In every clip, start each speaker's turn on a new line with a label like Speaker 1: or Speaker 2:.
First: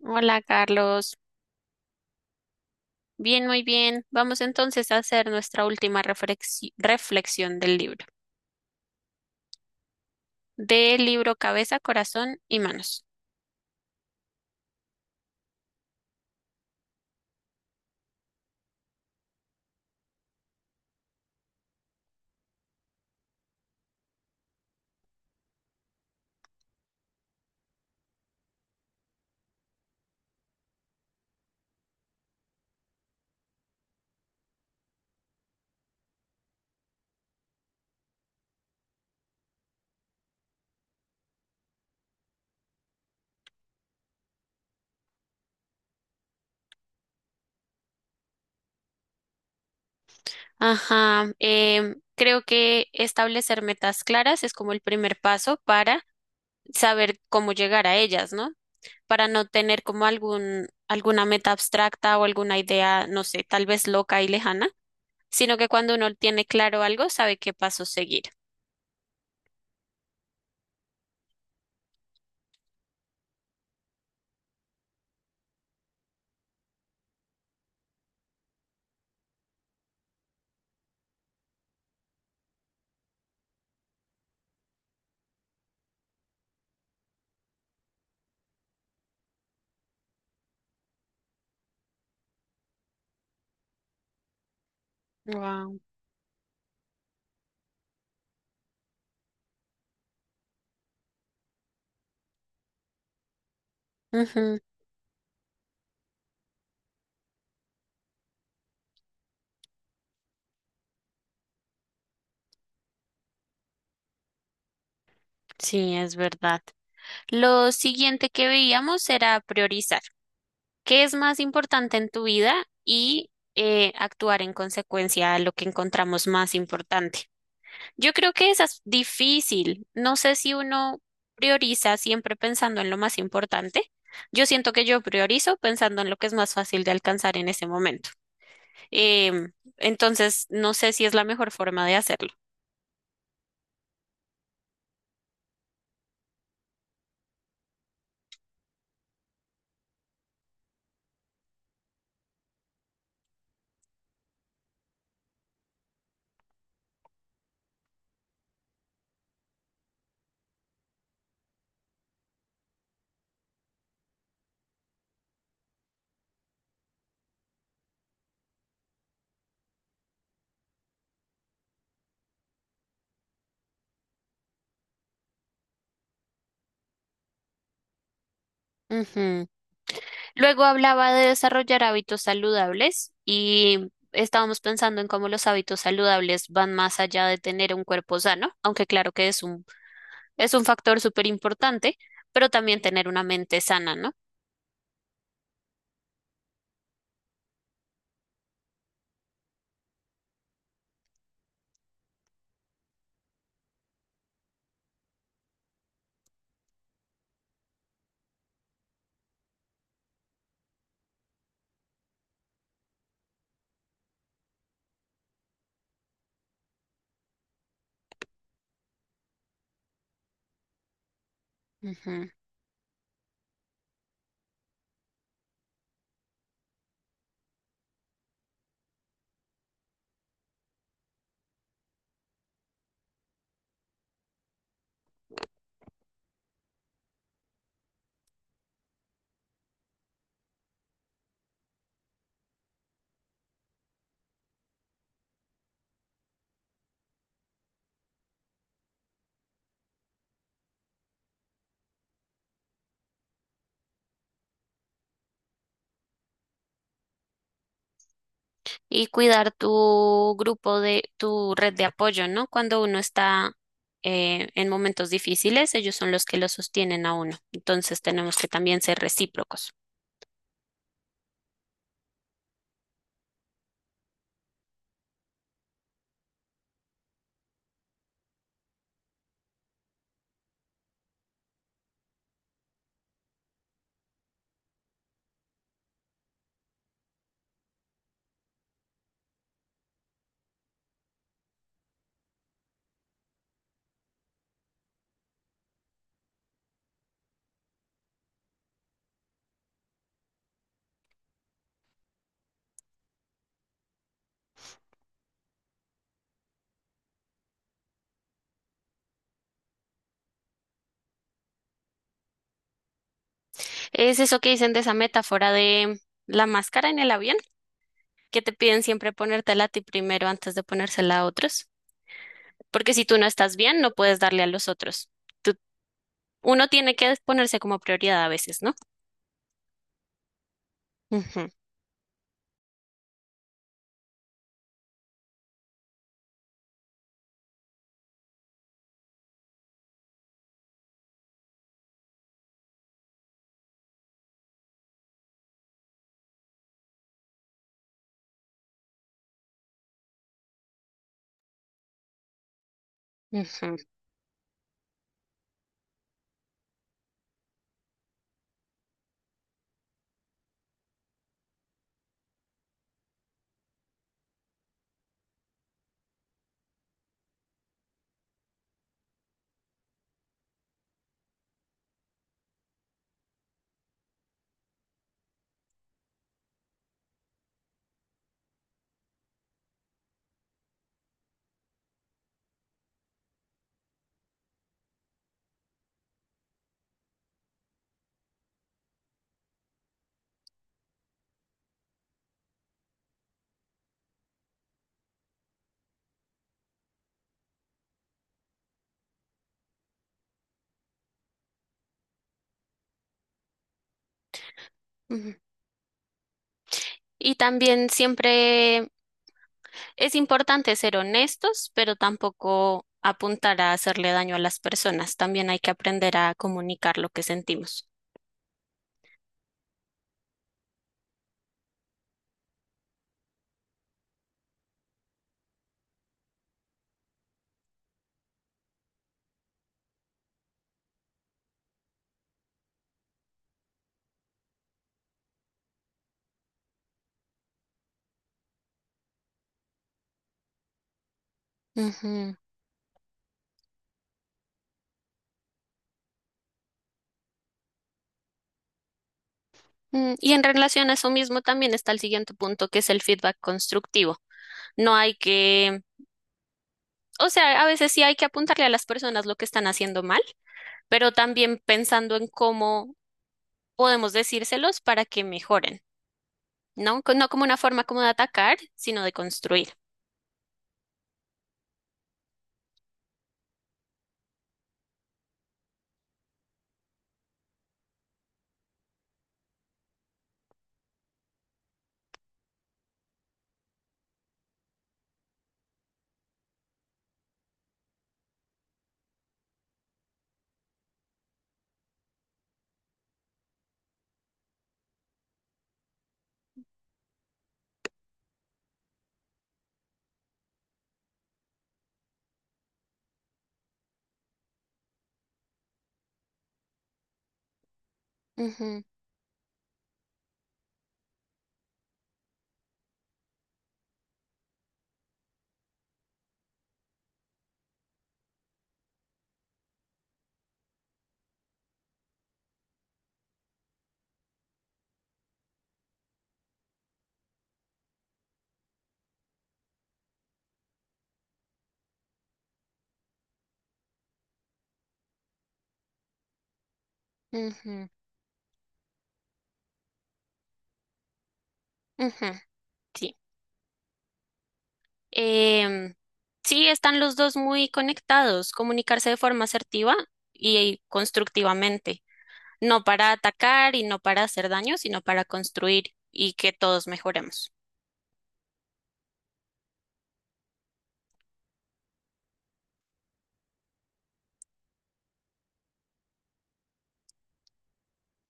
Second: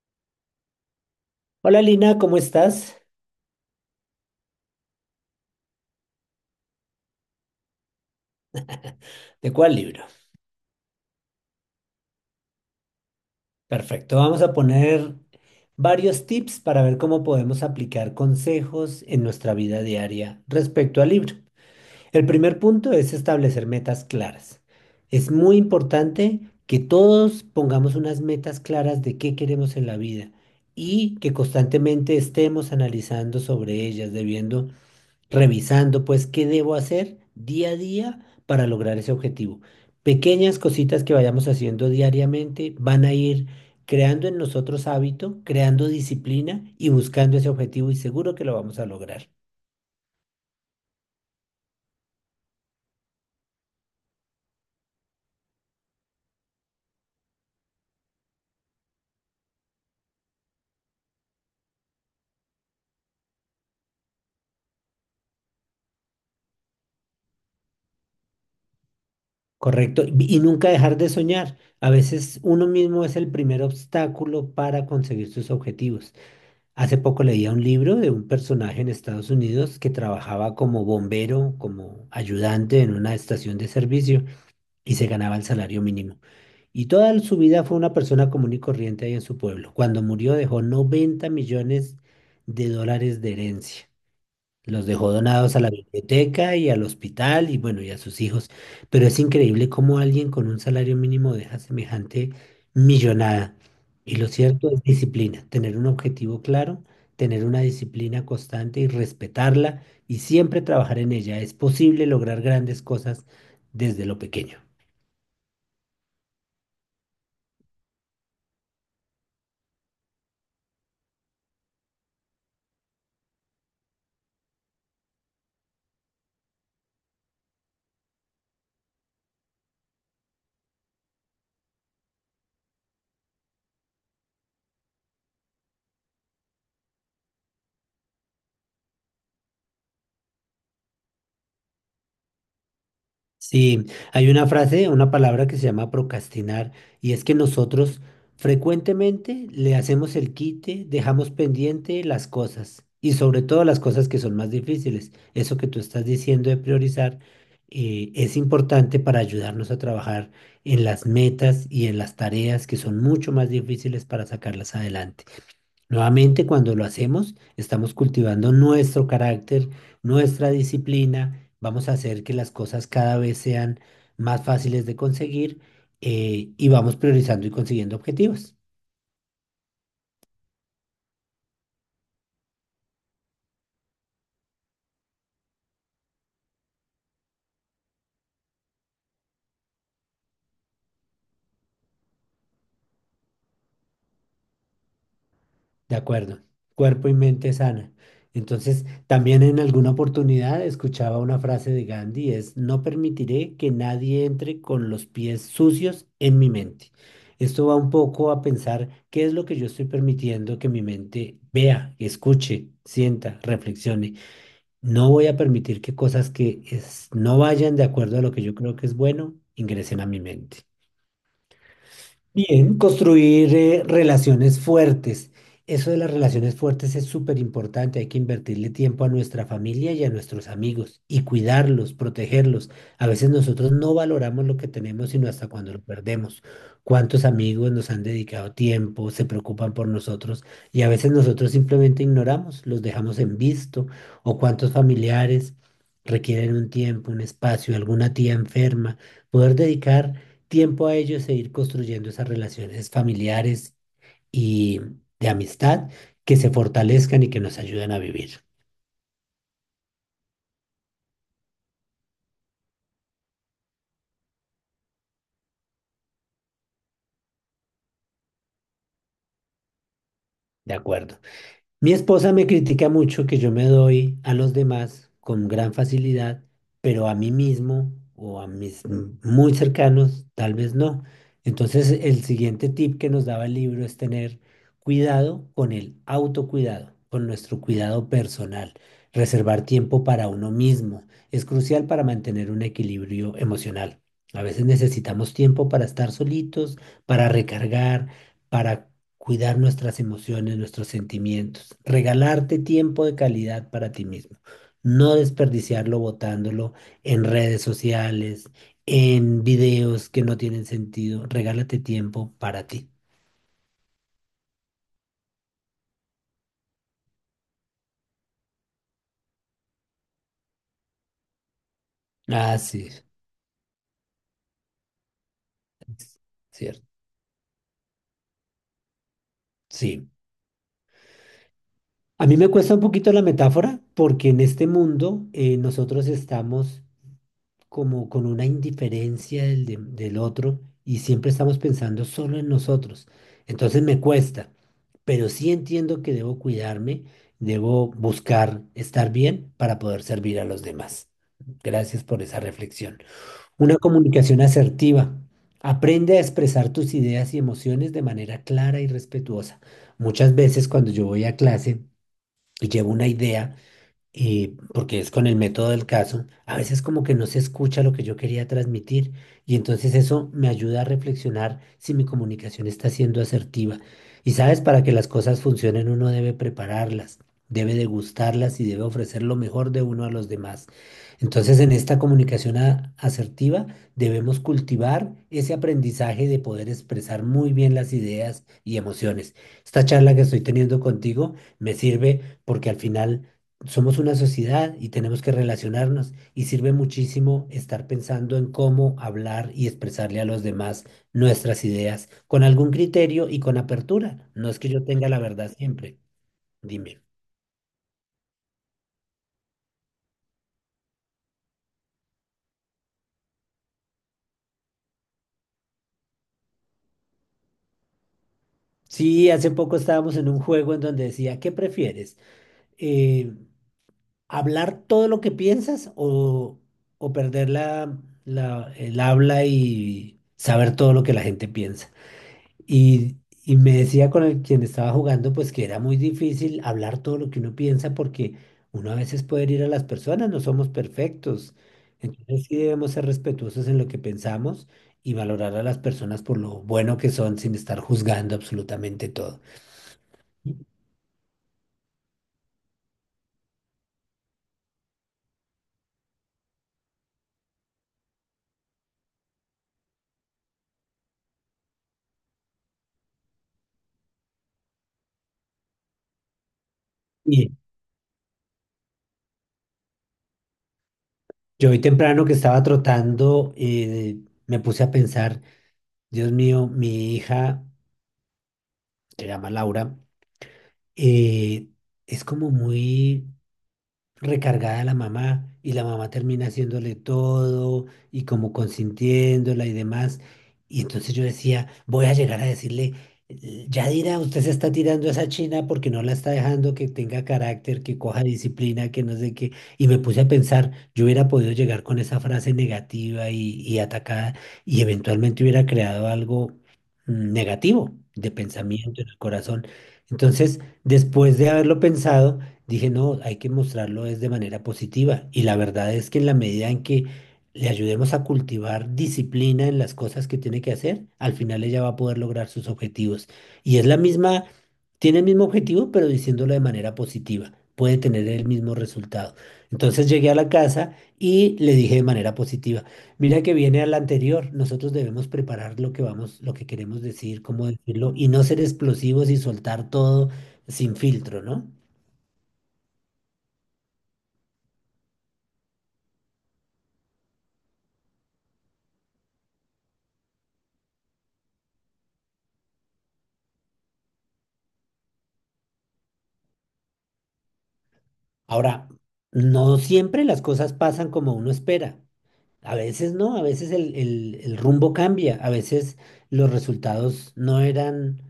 Speaker 1: Hola, Carlos.
Speaker 2: Hola Lina, ¿cómo estás?
Speaker 1: Bien, muy bien. Vamos entonces a hacer nuestra última reflexión del libro.
Speaker 2: ¿De cuál libro?
Speaker 1: Del libro Cabeza, Corazón y Manos.
Speaker 2: Perfecto, vamos a poner varios tips para ver cómo podemos aplicar consejos en nuestra vida diaria respecto al libro. El primer punto es establecer metas claras. Es muy importante que todos pongamos unas metas claras de qué queremos en la vida y que constantemente estemos analizando sobre ellas, debiendo revisando, pues, qué debo hacer día a día para lograr ese objetivo. Pequeñas cositas que vayamos haciendo diariamente van a ir creando en nosotros hábito, creando disciplina y buscando ese objetivo y seguro que lo vamos a lograr.
Speaker 1: Ajá. Creo que establecer metas claras es como el primer paso para saber cómo llegar a ellas, ¿no? Para no tener como alguna meta abstracta o alguna idea, no sé, tal vez loca y lejana, sino que cuando uno tiene claro algo, sabe qué paso seguir.
Speaker 2: Correcto. Y nunca dejar de soñar. A veces uno mismo es el primer obstáculo para conseguir sus objetivos. Hace poco leía un libro de un personaje en Estados Unidos que trabajaba como bombero, como ayudante en una estación de servicio, y se ganaba el salario mínimo. Y toda su vida fue una persona común y corriente ahí en su pueblo. Cuando murió dejó $90 millones de herencia. Los dejó donados a la
Speaker 1: Wow.
Speaker 2: biblioteca y al hospital y, bueno, y a sus hijos. Pero es increíble cómo alguien con un salario mínimo deja semejante millonada. Y lo cierto es disciplina, tener un objetivo claro, tener una disciplina constante y respetarla y siempre trabajar en ella. Es posible lograr grandes cosas desde lo pequeño.
Speaker 1: Sí, es verdad. Lo siguiente que veíamos era priorizar. ¿Qué es más importante en tu vida y actuar en consecuencia a lo que encontramos más importante? Yo creo que esa es difícil. No sé si uno prioriza siempre pensando en lo más importante. Yo siento que yo priorizo pensando en lo que es más fácil de alcanzar en ese momento. Em, entonces, no sé si es la mejor forma de hacerlo.
Speaker 2: Sí, hay una frase, una palabra que se llama procrastinar, y es que nosotros frecuentemente le hacemos el quite, dejamos pendiente las cosas y sobre todo las cosas que son más difíciles. Eso que tú estás diciendo de priorizar es importante para ayudarnos a trabajar en las metas y en las tareas que son mucho más difíciles para sacarlas adelante. Nuevamente, cuando lo hacemos, estamos cultivando nuestro carácter, nuestra disciplina. Vamos a hacer que las cosas cada vez sean más fáciles de conseguir, y vamos priorizando y consiguiendo objetivos.
Speaker 1: Ujú. Luego hablaba de desarrollar hábitos saludables y estábamos pensando en cómo los hábitos saludables van más allá de tener un cuerpo sano, aunque claro que es un factor súper importante, pero también tener una mente sana, ¿no?
Speaker 2: De acuerdo. Cuerpo y mente sana. Entonces, también en alguna oportunidad escuchaba una frase de Gandhi, es: no permitiré que nadie entre con los pies sucios en mi mente. Esto va un poco a pensar qué es lo que yo estoy permitiendo que mi mente vea, escuche, sienta, reflexione. No voy a permitir que cosas que no vayan de acuerdo a lo que yo creo que es bueno ingresen a mi mente.
Speaker 1: Ujú.
Speaker 2: Bien, construir, relaciones fuertes. Eso de las relaciones fuertes es súper importante. Hay que invertirle tiempo a nuestra familia y a nuestros amigos y cuidarlos, protegerlos. A veces nosotros no valoramos lo que tenemos sino hasta cuando lo perdemos. ¿Cuántos amigos nos han dedicado tiempo, se preocupan por nosotros y a veces nosotros simplemente ignoramos, los dejamos en visto? ¿O cuántos familiares requieren un tiempo, un espacio, alguna tía enferma? Poder dedicar tiempo a ellos e ir construyendo esas relaciones familiares y de amistad que se fortalezcan y que nos ayuden a vivir.
Speaker 1: Y cuidar tu grupo de tu red de apoyo, ¿no? Cuando uno está en momentos difíciles, ellos son los que lo sostienen a uno. Entonces tenemos que también ser recíprocos.
Speaker 2: De acuerdo. Mi esposa me critica mucho que yo me doy a los demás con gran facilidad, pero a mí mismo o a mis muy cercanos tal vez no. Entonces, el siguiente tip que nos daba el libro es tener cuidado con el autocuidado, con nuestro cuidado personal, reservar tiempo para uno mismo. Es crucial para mantener un equilibrio emocional. A veces necesitamos tiempo para estar solitos, para recargar, para cuidar nuestras emociones, nuestros sentimientos. Regalarte tiempo de calidad para ti mismo, no desperdiciarlo botándolo en redes sociales, en videos que no tienen sentido. Regálate tiempo para ti.
Speaker 1: Es eso que dicen de esa metáfora de la máscara en el avión, que te piden siempre ponértela a ti primero antes de ponérsela a otros,
Speaker 2: Ah, sí,
Speaker 1: porque si tú no estás bien, no puedes darle a los otros. Tú-
Speaker 2: es
Speaker 1: Uno
Speaker 2: cierto,
Speaker 1: tiene que ponerse como prioridad a veces, ¿no?
Speaker 2: sí.
Speaker 1: Ujú,
Speaker 2: A mí me cuesta un poquito la metáfora porque en este mundo, nosotros estamos como con una indiferencia del, del otro y siempre estamos pensando solo en nosotros. Entonces me cuesta, pero sí entiendo que debo cuidarme, debo buscar estar bien para poder servir a los demás. Gracias por esa reflexión.
Speaker 1: ujú,
Speaker 2: Una comunicación asertiva. Aprende a expresar tus ideas y emociones de manera clara y respetuosa. Muchas veces cuando yo voy a clase y llevo una idea, porque es con el método del caso, a veces como que no se escucha lo que yo quería transmitir, y entonces eso me ayuda a reflexionar si mi comunicación está siendo asertiva. Y sabes, para que las cosas funcionen uno debe prepararlas, debe degustarlas y debe ofrecer lo mejor de uno a los demás. Entonces en esta comunicación asertiva debemos cultivar ese aprendizaje de poder expresar muy bien las ideas y emociones. Esta charla que estoy teniendo contigo me sirve porque al final somos una sociedad y tenemos que relacionarnos, y sirve muchísimo estar pensando en cómo hablar y expresarle a los demás nuestras ideas con algún criterio y con apertura. No es que yo tenga la
Speaker 1: ujú.
Speaker 2: verdad siempre. Dime.
Speaker 1: Y también siempre es importante ser honestos, pero tampoco apuntar a hacerle daño a las personas. También hay que aprender a comunicar lo que sentimos.
Speaker 2: Sí, hace poco estábamos en un juego en donde decía: ¿qué prefieres? Eh, ¿Hablar todo lo que piensas o perder la, el habla y saber todo lo que la gente piensa? Y, y me decía con el quien estaba jugando, pues que era muy difícil hablar todo lo que uno piensa porque uno a veces puede herir a las personas, no somos perfectos.
Speaker 1: Ujú.
Speaker 2: Entonces sí debemos ser respetuosos en lo que pensamos y valorar a las personas por lo bueno que son sin estar juzgando absolutamente todo.
Speaker 1: Mm, y en relación a eso mismo también está el siguiente punto, que es el feedback constructivo. No hay que, o sea, a veces sí hay que apuntarle a las personas lo que están haciendo mal, pero también pensando en cómo podemos decírselos para que mejoren. No como
Speaker 2: Y
Speaker 1: una forma como de atacar, sino de construir.
Speaker 2: yo hoy temprano que estaba trotando, me puse a pensar: Dios mío, mi hija, se llama Laura, eh, es como muy recargada la mamá, y la mamá termina haciéndole todo y como consintiéndola y demás. Y entonces yo decía, voy a llegar a decirle: ya dirá, usted se está tirando a esa china porque no la está dejando que tenga carácter, que coja disciplina, que no sé qué". Y me puse a pensar, yo hubiera podido llegar con esa frase negativa y atacada, y eventualmente hubiera creado algo negativo de
Speaker 1: Ujú,
Speaker 2: pensamiento en el corazón. Entonces, después de haberlo pensado, dije: no, hay que mostrarlo es de manera positiva. Y la verdad es que en la medida en que le ayudemos a cultivar disciplina en las cosas que tiene que hacer, al final ella va a poder lograr sus objetivos. Y es la misma, tiene el mismo objetivo, pero diciéndolo de manera positiva puede tener el mismo resultado. Entonces llegué a la casa y le dije de manera positiva, mira que viene a la anterior: nosotros debemos preparar lo que vamos, lo que queremos decir, cómo
Speaker 1: ujú,
Speaker 2: decirlo, y no ser explosivos y soltar todo sin filtro, ¿no?
Speaker 1: ujú, sí. Em, sí, están los dos muy conectados, comunicarse de forma asertiva y constructivamente, no para atacar y no para hacer daño, sino para construir y que todos mejoremos.
Speaker 2: Ahora, no siempre las cosas pasan como uno espera. A veces no, a veces el, el rumbo cambia, a veces los resultados no eran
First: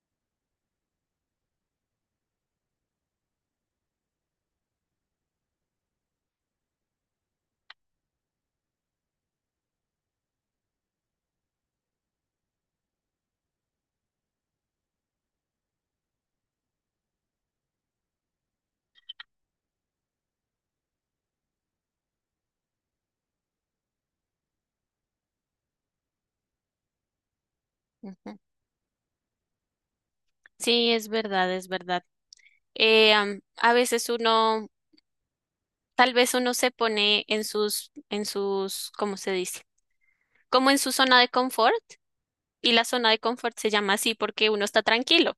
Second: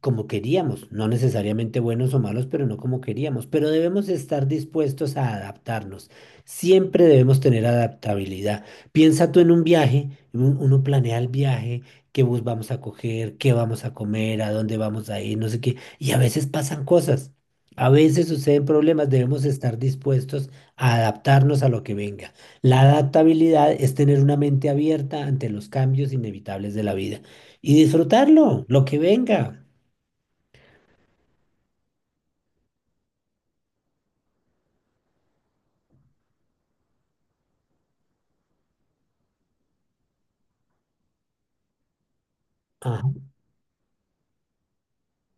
Speaker 2: como queríamos, no necesariamente buenos o malos, pero no como queríamos, pero debemos estar dispuestos a adaptarnos. Siempre debemos tener adaptabilidad. Piensa tú en un viaje, uno planea el viaje, qué bus vamos a coger, qué vamos a comer, a dónde vamos a ir, no sé qué, y a veces pasan cosas. A veces suceden problemas, debemos estar dispuestos a adaptarnos a lo que venga. La adaptabilidad es tener una mente abierta ante los cambios inevitables de la vida y
Speaker 1: Ujú.
Speaker 2: disfrutarlo, lo que venga.
Speaker 1: Sí, es verdad, es verdad. A veces uno, tal vez uno se pone en sus, ¿cómo se dice? Como en su zona de confort y la
Speaker 2: Ajá.
Speaker 1: zona de confort se llama así porque uno está tranquilo,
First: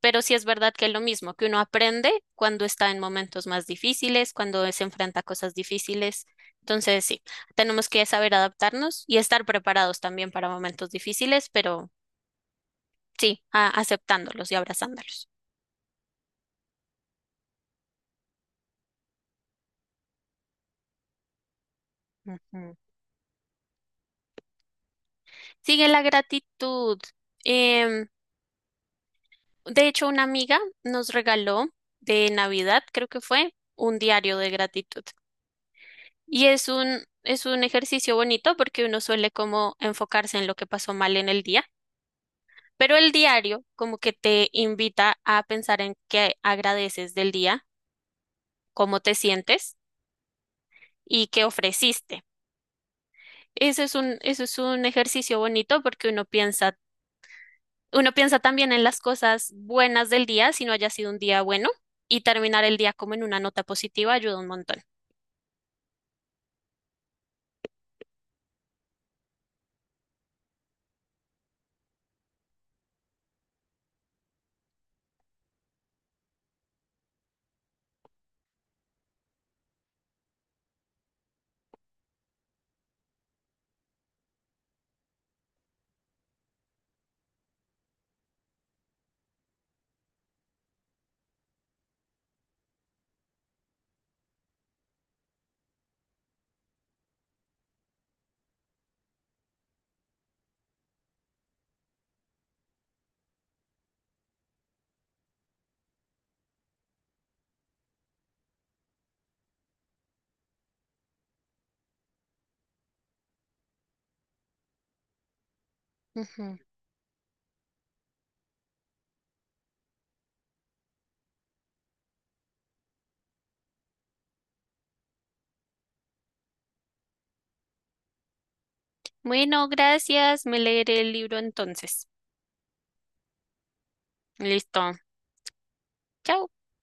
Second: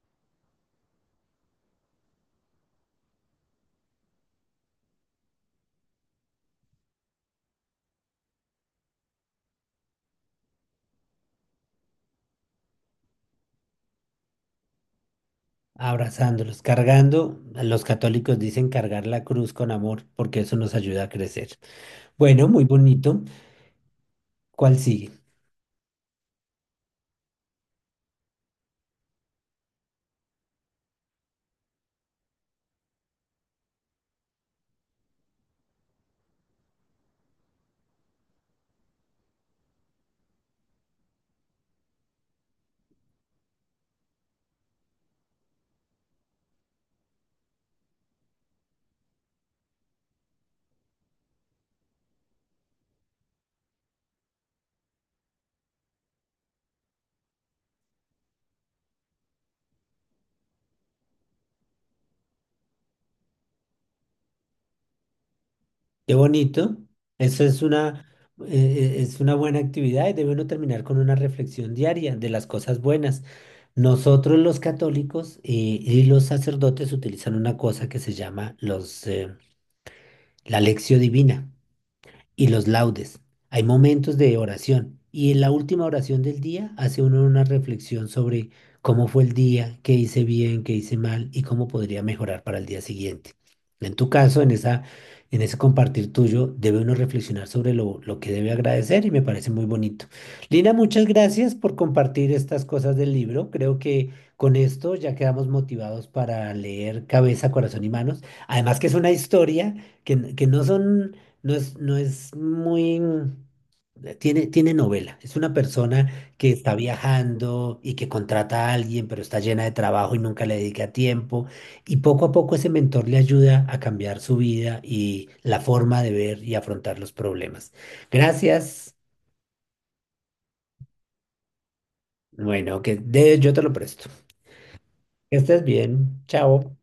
Speaker 1: pero sí es verdad que es lo mismo, que uno aprende cuando está en momentos más difíciles, cuando se enfrenta a cosas difíciles. Entonces, sí, tenemos que saber adaptarnos y estar preparados también para momentos difíciles, pero sí, aceptándolos y abrazándolos.
Speaker 2: Abrazándolos, cargando. Los católicos dicen cargar la cruz con amor porque eso nos ayuda a crecer. Bueno, muy
Speaker 1: Ujú.
Speaker 2: bonito. ¿Cuál sigue?
Speaker 1: Sigue la gratitud. Em, de hecho, una amiga nos regaló de Navidad, creo que fue, un diario de gratitud. Y es un ejercicio bonito porque uno suele como enfocarse en lo que pasó mal en el día, pero el diario como que te invita a pensar en qué agradeces del día, cómo te sientes y qué ofreciste. Eso es un ejercicio bonito porque uno piensa también en las cosas buenas del día, si no haya sido un día bueno, y terminar el día como en una nota positiva ayuda un montón.
Speaker 2: Qué bonito. Eso es una, es una buena actividad, y debe uno terminar con una reflexión diaria de las cosas buenas. Nosotros los católicos, y los sacerdotes, utilizan una cosa que se llama la lección divina, y los laudes. Hay momentos de oración, y en la última oración del día hace uno una reflexión sobre cómo fue el día, qué hice bien, qué hice mal y cómo podría mejorar para el día siguiente. En tu caso, en ese compartir tuyo, debe uno reflexionar sobre lo que debe agradecer, y me parece muy bonito. Lina, muchas gracias por compartir estas cosas del libro. Creo que con esto ya quedamos motivados para leer Cabeza, Corazón y Manos. Además que es una historia que no es muy... Tiene, tiene novela. Es una persona que
Speaker 1: Ujú.
Speaker 2: está viajando y que contrata a alguien, pero está llena de trabajo y nunca le dedica tiempo. Y poco a poco ese mentor le ayuda a cambiar su vida y la forma de ver y afrontar los problemas. Gracias.
Speaker 1: Bueno, gracias. Me leeré el libro entonces.
Speaker 2: Bueno, yo te lo presto.
Speaker 1: Listo.
Speaker 2: Que estés bien.
Speaker 1: Chao.
Speaker 2: Chao.